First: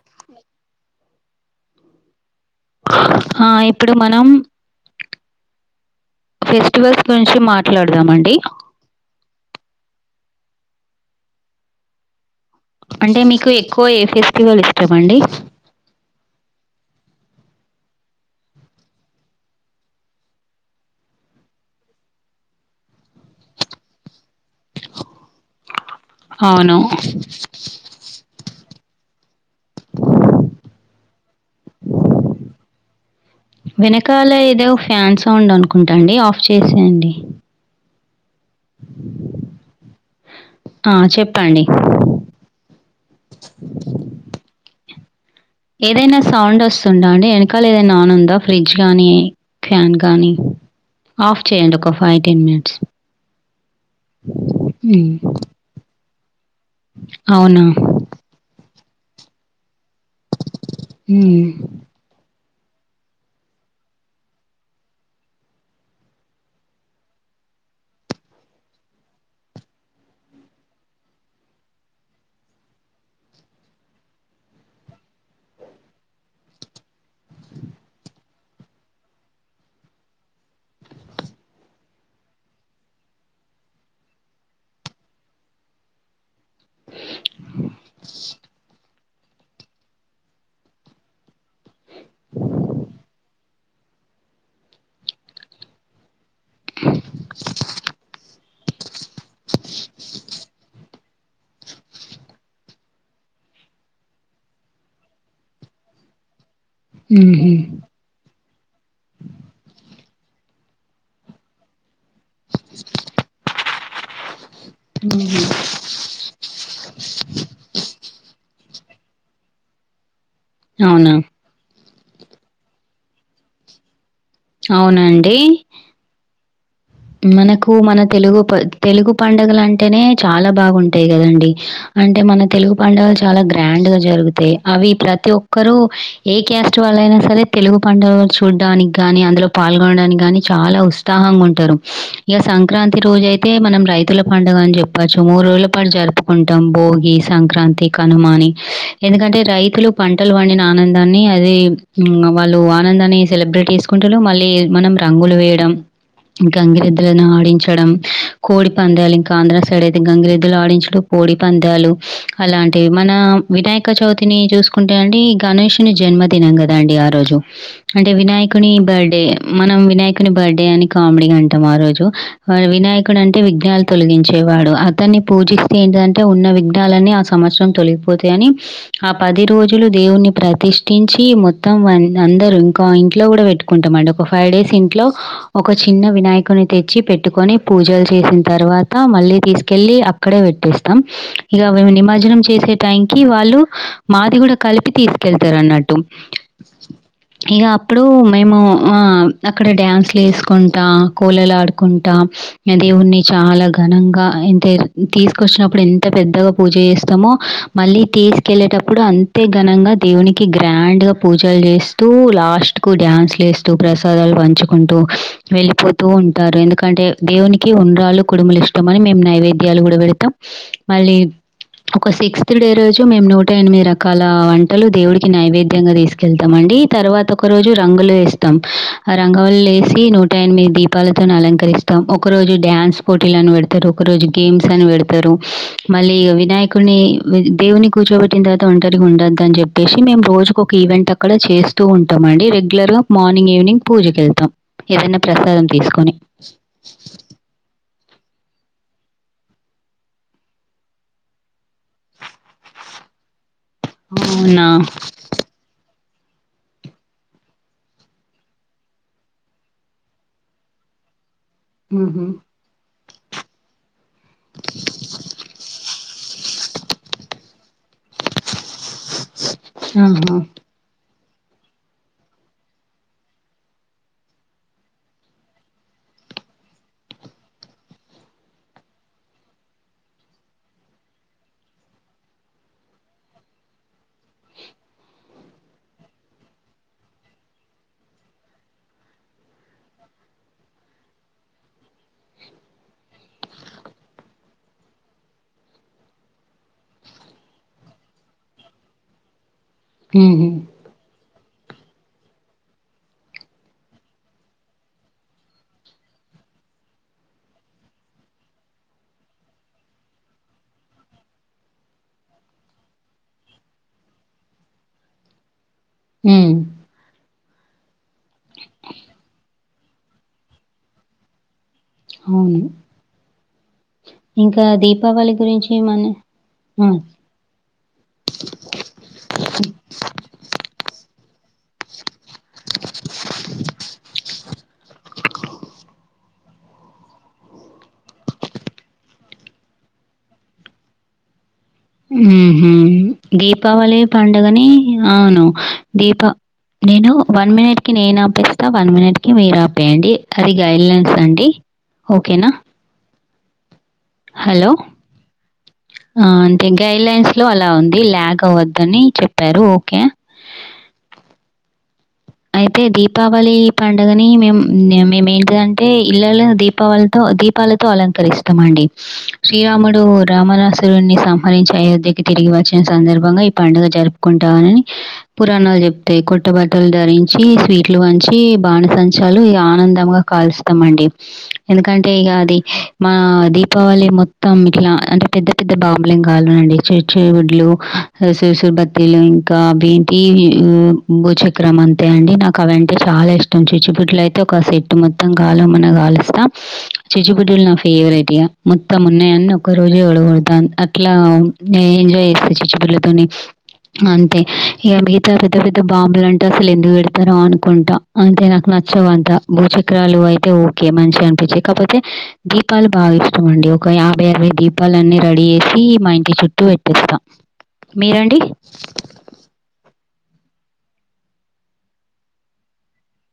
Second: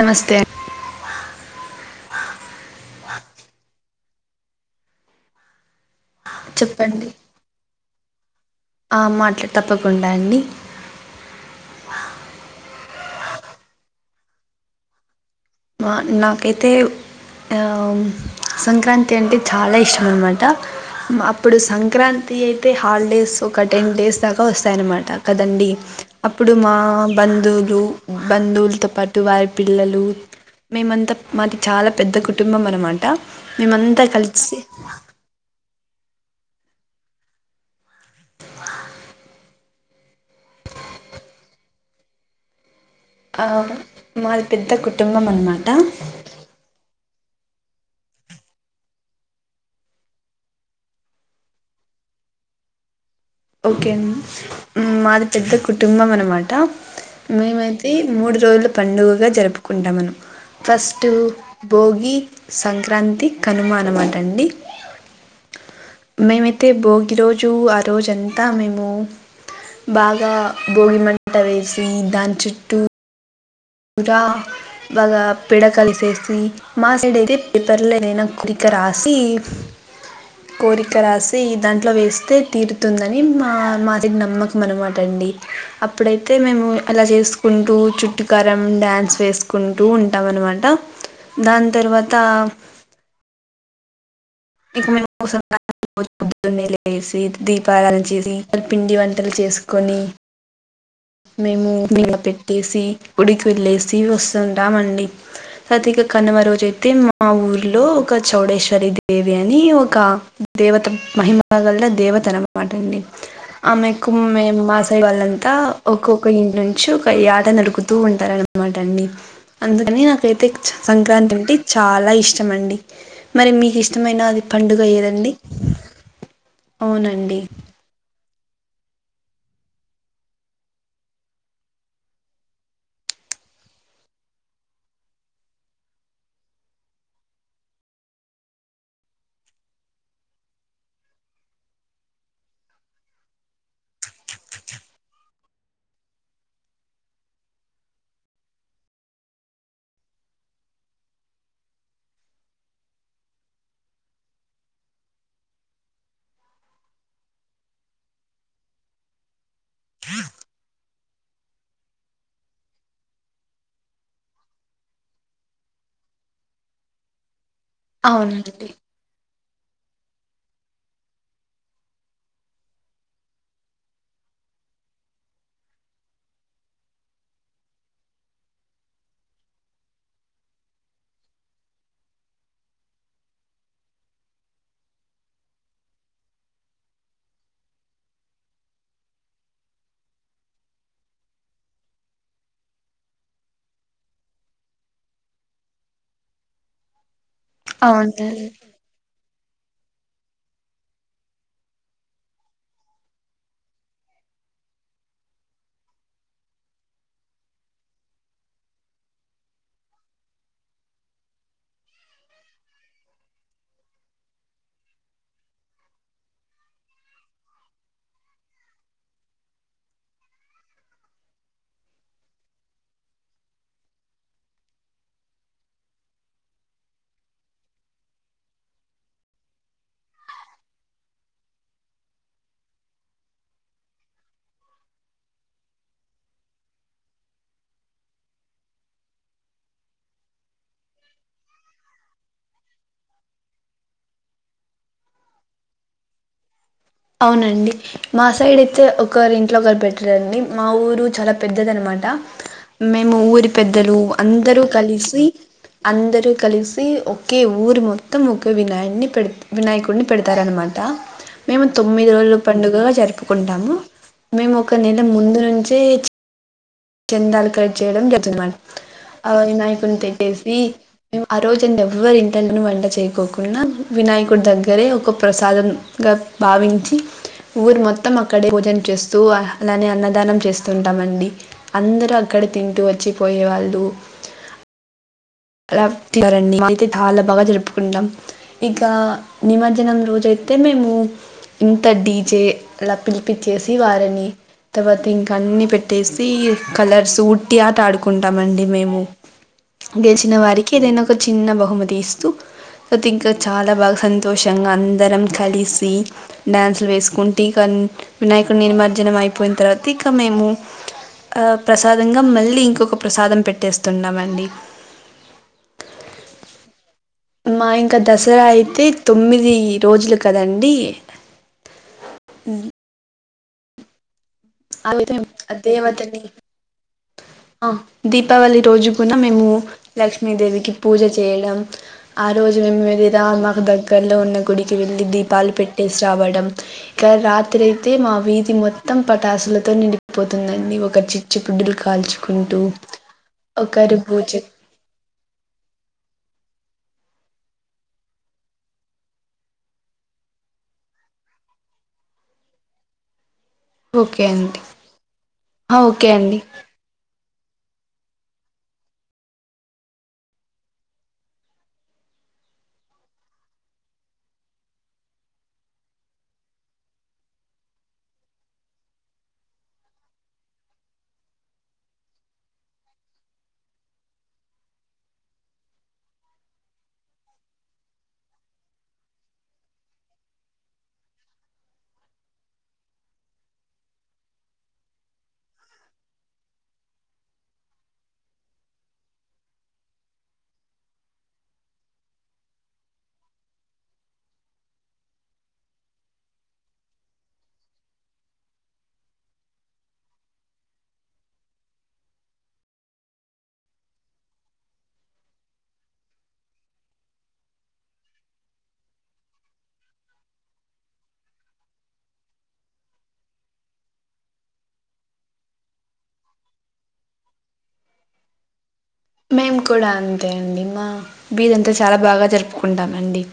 నమస్తే హా ఇప్పుడు మనం ఫెస్టివల్స్ చెప్పండి గురించి మాట్లాడదామండి ఆ మాట్లా తప్పకుండా అండి అంటే మీకు ఎక్కువ ఏ ఫెస్టివల్ ఇష్టమండి మా నాకైతే సంక్రాంతి అంటే చాలా ఇష్టం అన్నమాట అప్పుడు సంక్రాంతి అయితే హాలిడేస్ ఒక టెన్ డేస్ దాకా వస్తాయన్నమాట కదండీ అప్పుడు మా అవును. బంధువులు బంధువులతో పాటు వారి పిల్లలు మేమంతా మాది చాలా పెద్ద కుటుంబం అనమాట మేమంతా కలిసి అనుకుంటాండి ఆఫ్ చేసేయండి ఆ చెప్పండి ఆ మాది పెద్ద కు ఏదైనా సౌండ్ వస్తుందా అండి వెనకాల ఏదైనా ఆన్ ఉందా ఫ్రిడ్జ్ గానీ ఫ్యాన్ గాని ఆఫ్ చేయ్యండి ఒక ఫైవ్ టెన్ మినిట్స్ ఓకే అండి హ్మ్. మాది పెద్ద కుటుంబం అనమాట అవునా? మేమయితే మూడు రోజులు పండుగగా జరుపుకుంటాం మనం ఫస్ట్ హ్మ్. భోగి సంక్రాంతి కనుమ అనమాట అండి మేము అయితే భోగిరోజు ఆరోజం అంతా మేము బాగా భోగిమంట వేసి దాని చుట్టూ ఉదా బాగా పిడకల్ చేసి మా సైడ్ అయితే పేపర్లో ఏదైనా కొరిక రాసి కోరిక రాసి దాంట్లో వేస్తే తీరుతుందని మా మాది నమ్మకం అనమాట అండి అప్పుడైతే మేము అలా చేసుకుంటూ కరం డ్యాన్స్ వేసుకుంటూ ఉంటాం అనమాట దన్ తర్వాత ఇంక మేం [unintelligible] పద్దున్నే లేసి దీపారాధన చేసి పిండి వంటలు చేసుకొని మేము మీద పెట్టేసి ఉడికి వెళ్ళసి వస్తుంటామండి ఇక కనుమ రోజు అయితే మా హుహు. ఊర్లో ఒక చౌడేశ్వరి దేవి అని ఒక దేవత మహిమ గాల దేవత న్నమాట అండి ఆమెకు మేం మాసైడ్ హుహు. వాళ్ళంతా ఒక్కొక్క ఇంటి నుంచి ఒక యట నరుకుతూ ఉంటారు అనమాట అండి అందుకని నాక ప్ర అవునా? సంక్రాంతి అంటే చాలా ఇష్టం అండి మరి మీకు ఇష్టం మైన అది పండుగ ఎదండి అవునండి. మనకు మన తెలుగు ప తెలుగు పండగలు అంటేనే చాలా బాగుంటాయి కదండి అంటే మన తెలుగు పండగలు చాలా గ్రాండ్ పండుగ జరుగుతాయి అవి ప్రతి ఒక్కరుూ ఏ క్యాస్ట్ వాళ్ళ అయినా సరే తెలుగు పండుగ చూడ్డానికి గాని అందులో పాల్గొనడానికి గాని చాలా ఉత్సాహంగా ఉంటారు ఇగ సంక్రాంతి రోజు అయితే మనం రైతుల పండుగ అని చెప్పొచ్చు మూడు రోజుల పాటు జరుపుకుంటాం భోగి సంక్రాంతి కనుమాని ఎందుకంటే రైతులు పంటలు వండిన ఆనందాన్ని అది వాళ్ళు ఆనందాన్ని సెలబ్రేట్ చేసుకుంటారు మళ్ళీ మనం రంగులు వేయడం గంగిరెద్దులను ఆడించడం కోడి పందాలు ఇంకా ఆంధ్ర సైడ్ అయితే గంగిరెద్దులు ఆడించూడు కోడి బంధాలు అలాంటివి మన వినాయక చవితిని చూసుకుంటే అంటే గణేషుని జన్మదిన కదండి ఆ రోజు అంటే వినాయకుని అవునండి బర్త్డే మనం వినాయకుని బర్త్డే అని కామెడీ అంటాం ఆ రోజు వినాయకుడు అంటే విజ్ఞనాలు తొలగించేవాడు అతన్ని పూజిస్తే ఏంటి అంటే ఉన్న విఘ్నాలన్నీ ఆ సంవత్సరం తొలగిపోతాయని ఆ పది రోజులు దేవుణ్ణి ప్రతిష్ఠి నుంచి మొత్తం అందరుూ ఇంకా ఇంట్లో కూడా పెట్టుకుంటామండి ఒక ఫైవ్ డేస్ ఇంట్లో ఒక చిన్న వినాయకుని తెచ్చి పెట్టుకొని పూజలు చేసిన తర్వాత మళ్ళీ తీసుకెళ్ళలి అక్కడే టేస్తాం ఇక నిమజ్జనం చేసే టైంకి వాళ్ళు మాది కూడా కలిపి తీసుకెళ్తారు అట్టు ఇక అప్పుడు అవునండి మేము అక్కడ డ్యాన్స్లు ంటా కోలలు ఆడుకుంటా దేవుణని చాలా ఘనంగా తీసుకొ చ్చినప్పుడు ఎంత పెద్దగా పూజ చేస్తామో మళ్ళీ తీసుకెళ్ళేటప్పుడు అంతే ఘనంగా దేవునికి గ్రాండ్గా పూజలు చేస్తూ లాస్ట్కు డ్యాన్స్లు వస్తూ ప్రసాదాలు పంచుకుంటూ వెళ్ళిపోతూ ఉంటారు ఎందుకంటే దేవునికి ఉండ్రాలు కుడుములు ఇష్టంమని మేము నైవేద్యాలు కూడా పెడతాం మళ్ళీ ఒక సిక్స్త్ డే రోజు మేము నూట ఎనిమిది రకాల వంటలు దేవుడికి నైవేద్యంగా తీసుకెళ్తామండి డి తర్వాత ఒక రోజు రంగులు వేస్తాం ఆ రంగవాళులు వేసి నూటి టైన్ మీ దీపాలతో అలంకరిస్తాం ఒక రోజు డ్యాన్స్ పోటీలు అని పెడతారు ఒక రోజు గేమ్స్ అని పెడతారు మళ్ళీ వినాయకుడిని దేవుని కూర్చోబెట్టిన తర్వాత ఒంటరిగా ఉండదు అని చెప్పేసి మేము రోజుకు ఒక ఈవెంట్ అక్కడ చేస్తూ ఉంటాం అండి రెగ్యులర్ గా మార్నింగ్ ఈవినింగ్ పూజకళ్తాం ఏదైనా ప్రసాదం తీసుకొని అవునండి మా సైడ్ అయితే ఒకరు ఇంట్లో ఒకరు పెట్రాండి మా ఊరు చాలా పెద్దది అనమాట మేము ఊరి పెద్దలు అందరూ అవునా! కలిస్సి అందరూ కలిసి ఒకే ఊరు మొత్తం ఒకే వినాయున్ని పెడ్ వినాయకుడిన్ని పెడతారన్నమాట [unintelligible] తొమ్మిది రోజుల పండుగా జరుపుకుంటాము మేము ఒక నెల ముందు నుంచే చందాలు కలెక్ట్ చేయడం [inaudible] అవ వినాయకున్ని ఆహా! తెట్టేసి మేం ఆ రోజెడ్ ఎవ్వరి ఇంట్లనుండి వంట చేయకోకుండా వినాయకుడి దగ్గరే ఒక ప్రసాదం భావించి ఊరు మొత్తం అక్కడే పూజల్ చేస్తూ అలానే అన్నదానం చేస్తుంటామండి అందరూ అక్కడ తింటూ వచ్చిపోయేవాళ్ళు తాలా బాగా జరుపుకుంటాం ఇక నిమజ్జనం రోజ అయితే మేము ఇంత డీజె లా పిలిపిచ్చేసి వారిని తర్వాత ఇంక అన్ని పెట్టేసి కలర్స్ ఉట్టి ఆట ఆడుకుంటామండి మేము [unintelligible] గెచిన వారికి ఏదైనా ఒక చిన్న బ హుమతి ఇస్తూ తో ఇంక చాలా బాగ సంతోషంగా అందరం కలిసి న అసల్ వేసుకుంటి కన్ వినాయకుని నిమర్జనం అయిపోయిన తరువాత ఇక మేము ఆ ప్రసాదంగా మళ్ళీ ఇంకొక ప్రసాదం పెట్టేస్తున్నామండి ఉమ్ మా ఇంకా దసరా అయితే తొమ్మిది రోజులు కదండి అవును ఇంకా [inaudible] దీపావళి అ గురించి మన దేవతకి ఆ ఆ దీపావళి రోజు కూన మేము లక్ష్మీదేవికి పూజ చే చేయడం ఆ రోజు మేం [unintelligible] మాకు దగ్గరలో ఉన్న గుడికెళ్ళి దీపాలు పెట్టేసి రావడం ఇక రాత్రి అయితే మా వీధి మొత్తం ప టాసులతో నిండిపోతుందండి ఒక చిచ్చు ఉహ్మ్ దీపావళి ఒకరు పూజ పండుగని అవును దీప నేను వన్ మినిట్ కి నేను ఆపేస్తా వన్ మినిట్ కి మీరు ఆపేయండి అది గైడ్ లైన్స్ అండి ఓకేనా ఓకే అండి హలో ఆ, ఓకే అ అండి అంటే గైడ్లైన్స్ లో అలా ఉంది ల్యాగ్ అవద్ ద్దని చెప్పారు ఓకే అయితే దీపావళి పండుగని మేం మేమెంటిదంటే ఇళ్లలు దీపావళితో దీ పాలతో అలంకరిస్తామండి శ్రీరాముడు రామణాసురున్ని సంహరించి అయోధ్యకి తిరిగి వచ్చిన సందర్భంగా ఈ పండుగ జరుపుకుంటామనని పురాణాలు చెప్తాయి కొట్టుబ బట్టలు ధరించి స్వీట్లు పంచి బాణసంచాలు ఇగ ఆనందముగా కాలుస్తాం అండి ఎందుకంటే ఇగ అది మా దీపావళి మొత్తం ఇట్లా అంటే పెద్ద పెద్ద బాంబులిం కాలువరండి చిచ్చి బుడ్లు [unintelligible] ఇంకా అవేంటియి బుచాక్ చక్రం అంతే అండి నాకవంటే చాలా ఇష్టం చిచ్చుబుడ్లు అయితే ఒక సట్ మొత్తం గాలవమన్నా గాలిస్తం చిచ్చు బుడ్డుల్ నా ఫేవరెట్ ఇగ మొత్తం ఉన్నాయన్ని ఒక్క రోజె ఒడగొడుతా అట్లా ఇగ ఎంజాయ్ చే చిచ్చుబుడ్లతోని అంతే ఇగ మిగతా పెద్ద పెద్ద బాంబులం అసలు ఎందుకు పెడతారో అనుకుంటా అంతె నాకు నచ్చవంత భూచక్రాలు అయితే ఓకే మంచిగనిపి కాపోతే దీపాలు బాగా ఇష్టం అండి ఒక యాభై అరవై దీపాలన్నీ రెడీ చేసి మా ఇంటి చుట్టూ పెట్టిస్తా మీరండి మేము కూడా అంతే అండి మా బీదంతా చాలా బాగా జరుపుకుంటామండి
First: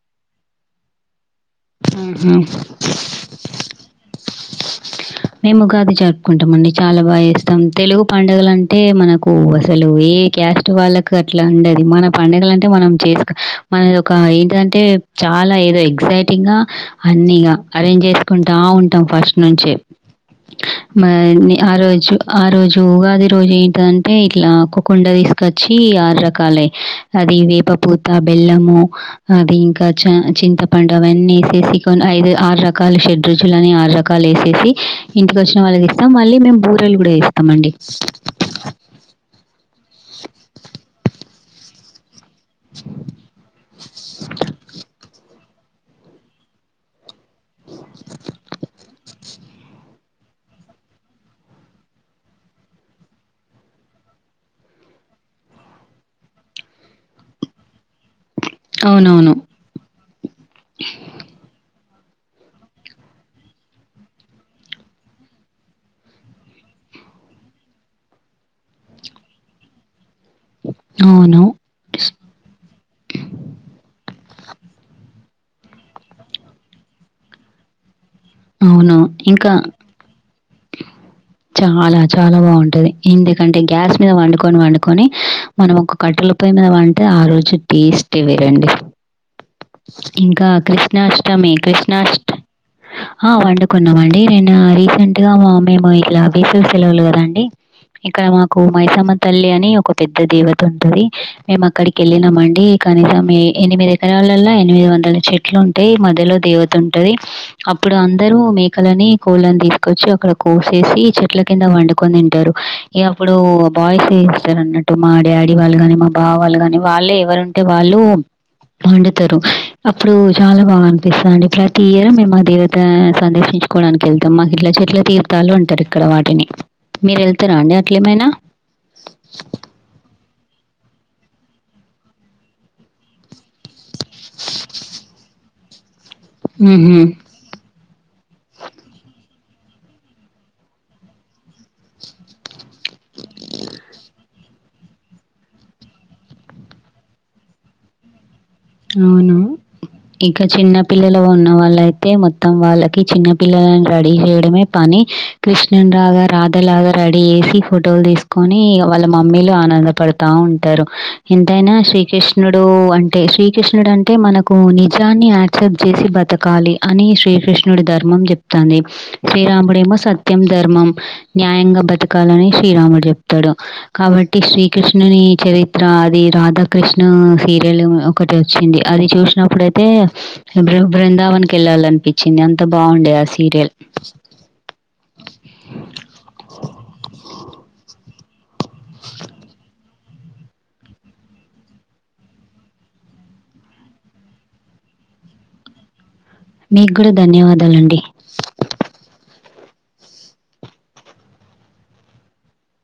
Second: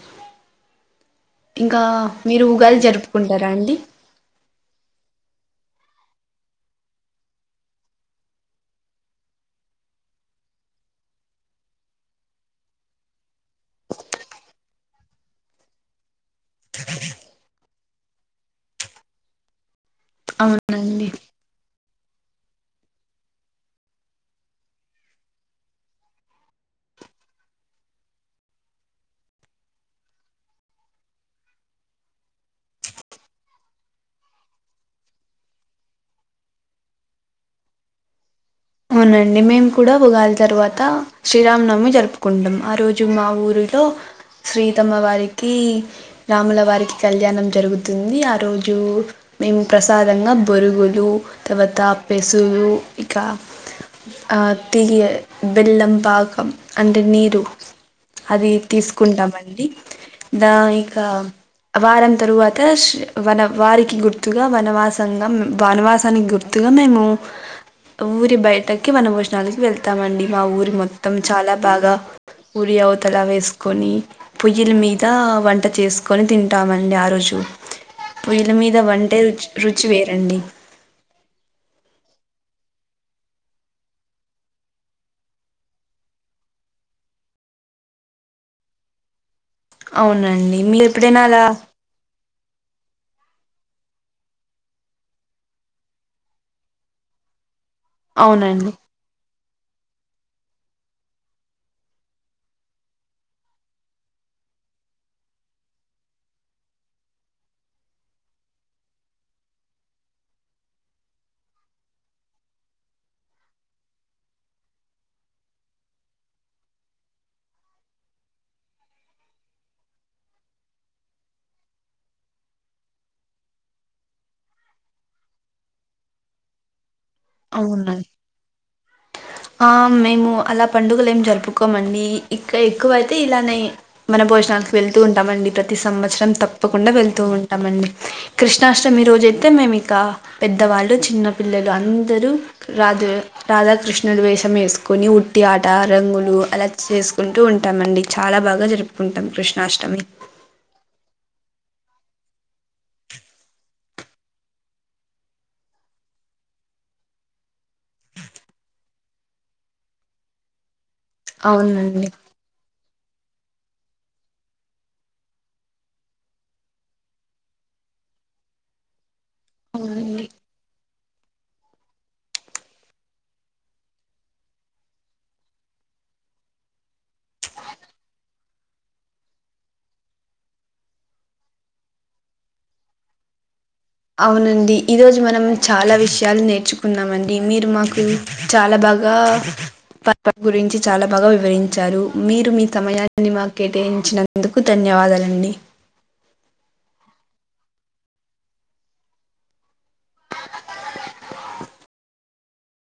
[unintelligible] ఇంకా ఆహా! మీరు ఉగాది జరుపుకుంటారా అండి మేం ఉగాది జరుపుకుంటామండి చాలా బాగా చేస్తాం. తెలుగు పండగలంటే మనకు అసలు ఎ ఏ క్యాస్ట్ వాళ్ళక్ అట్లా ఉండది. మన పండగలంటే మనం చేస్క్ మనద్ ఒక ఏంటిదంటే చాలా ఏదో ఎగ్జైటింగా అన్నిగ అరేంజ్ చేస్కుంటా ఉంటాం ఫస్ట్ నుంచే అవునండి. మరి ఆ రోజు ఆ రోజు ఉగాది రోజు ఏంటిదంటే ఇట్లా కొకుండ తీస్కచ్చి ఆరు రకాల లై అది వేప పూత, బెల్లము అది ఇంకా చ చింతపండు అవన్నేసి యేసి కొన్ ఐదు ఆరు రకాల షెడ్రుచులు అని ఆరు రకాల్ ఏసేసి ఇంటికొచ్చిన వాళ్ళకిస్తాం. మళ్ళీ మేం బూరెల్ గూడా జేస్తాం అండి. అవునండి మేం కూడా ఉగాది తర్వాత శ్రీరామనవమి జరుపు కుంటాం. ఆ రోజు మా ఊరిలో శ్రీతమ్మ వారికీ రాముల వారికి కల్ ళ్యాణం జరుగుతుంది ఆ రోజూ మేము ప్రసాదంగా బొరుగులు తర్వాత పెసులు ఇక ఆ తియ్య బెల్లం పాకం అంటే నీరు అది అవునవును. తీస్కుంటామండి దా ఇకా వారం తరువాత వనం వారికి గుర్తుగా వనవాసంగా వనవాసానికి గుర్తుగా మేము ఊరి బయటకి వన భోజనాలకి వెళ్తామండి. మా ఊరి మొత్తం అవును. చాలా బాగా ఊరి అవతల వేస్కోని పొయ్యిల్ మీదా వంట చేసుకొని తింటామండి ఆ రోజు పొయ్యిల మీద అవును. వంటే రుచ్ ఇంకా రుచి వేరండి. చాలా చాలా బాగుంటది ఎందుకంటే గ్యాస్ మీద వండుకోన్ వండుకోని మనం ఒక కట్ట ల పొయ్యి మీద వంటే ఆ రోజు టేస్టే వేరండి. ఇంకా అవునండి మీరు ఎప్పుడైనా అలా కృష్ణాష్టమి కృష్ణాష్ట్ ఆ వండుకున్నామండి నిన్న రీసెంట్గా మా అమ్మెమో ఇ లా వేసవి సెలవులు గదండి ఇక్కడ మాకు అవునండి మైసమ్మ తల్లి అన్ నీ ఒక పెద్ద దేవతుంటది. మేం అక్కడికి ఎళ్ళినం అండి కనీసం ఏ ఎనిమిది ఎకరాలల్ల ఎనిమిది వందల చెట్లుంటయి మధ్యలో దేవత ఉంటది. అప్పుడు అందరూ మేకలని, కోళ్ళన్ తీస్కచ్చి అక్కడ కోస్ సేసి చెట్ల కింద వండుకోన్ తింటరు. ఇగ అప్పుడూ బాయ్స్ చేస్తర్ అన్నట్టు మా డాడీ వా వాళ్ళు గాని మా బావ వాళ్ళు గాని వాళ్ళే ఎవరుంటే వాళ్ళు వండుతరు అప్పుడు చాలా బాగా అనిపిస్తదండి ప్రతి ఇయర్ మేమా దేవతా సందర్శిం చుకోవడానికెళ్తాం మాక్ ఇట్లా చెట్ల తీర్ తాలు అంటర్ ఇక్కడ వాటిని మీర్ ఎళ్తరా అండి అవునండి అట్లేమైనా ఆ మేము అలా పండుగలేం జరుపుకోమండి ఇక్క ఎక్కువైతే ఇలానే వన భోజనాలక్ వెళ్తూ ఉంటామండి ప్రతి సంవత్స రం తప్పకుండా హుహు. వెళ్తూ ఉంటామండి. కృష్ణాష్టమి రోజై తే మేం ఇక పెద్దవాళ్ళు చిన్న పిల్లలు అందరు రాదు రాధాకృష్ ష్ణుడు వేషం ఏస్కొని ఉట్టి ఆట రంగులు అలా చేస్కుంటూ ఉంటామండి. చాలా బాగా జరుపుకుంటాం అవును కృష్ణాష్టమి ఇక చిన్న పిల్లలు ఉన్నవాళ్ళై తే మొత్తం వాళ్ళకి చిన్న పిల్లలన్ రెడీ జేయడమే పని కృష్ణుని రాగా రాధలాగా రెడీ జేసి ఫోటోల్ తీస్కోని ఇగ వాళ్ళ మమ్మీలు ఆనంద పడతా ఉంటరు. ఎంతైనా అవునండి శ్రీకృష్ణుడు అంటే శ్రీ కృష్ణుడు అంటే మనకు నిజాన్ని యాక్సెప్ట్ చేసి బతకాలి అని శ్రీకృష్ణుడు ధర్మం జెప్తు తాంది. శ్రీరాముడేమో అవునండి సత్యం, ధర్మం న్యాయంగా బతకాలని శ్రీరాముడు జెప్తడు కాబట్టి శ్రీకృష్ణునీ చరిత్ర అది ఈ రాధాకృష్ణ సీరియల్ ఒకటి వచ్చింది అది చూసినప్పుడయితే బృందావన్ కి యెళ్ళాలనిపిచింది అంత బావుండే ఆ సీరియల్ అవునండి ఈరోజు మనం చాలా విషయాలు నేర్చుకున్నామండి మీరు మాకు చాలా బాగా ప వాటి గురించి చాలా బాగా వివరించారు మీరు మీ సమయాన్ని మా కేటాయించినందుకు ధన్యవాదాలు. దండి మీకు కూడా ధన్యవాదాలండి.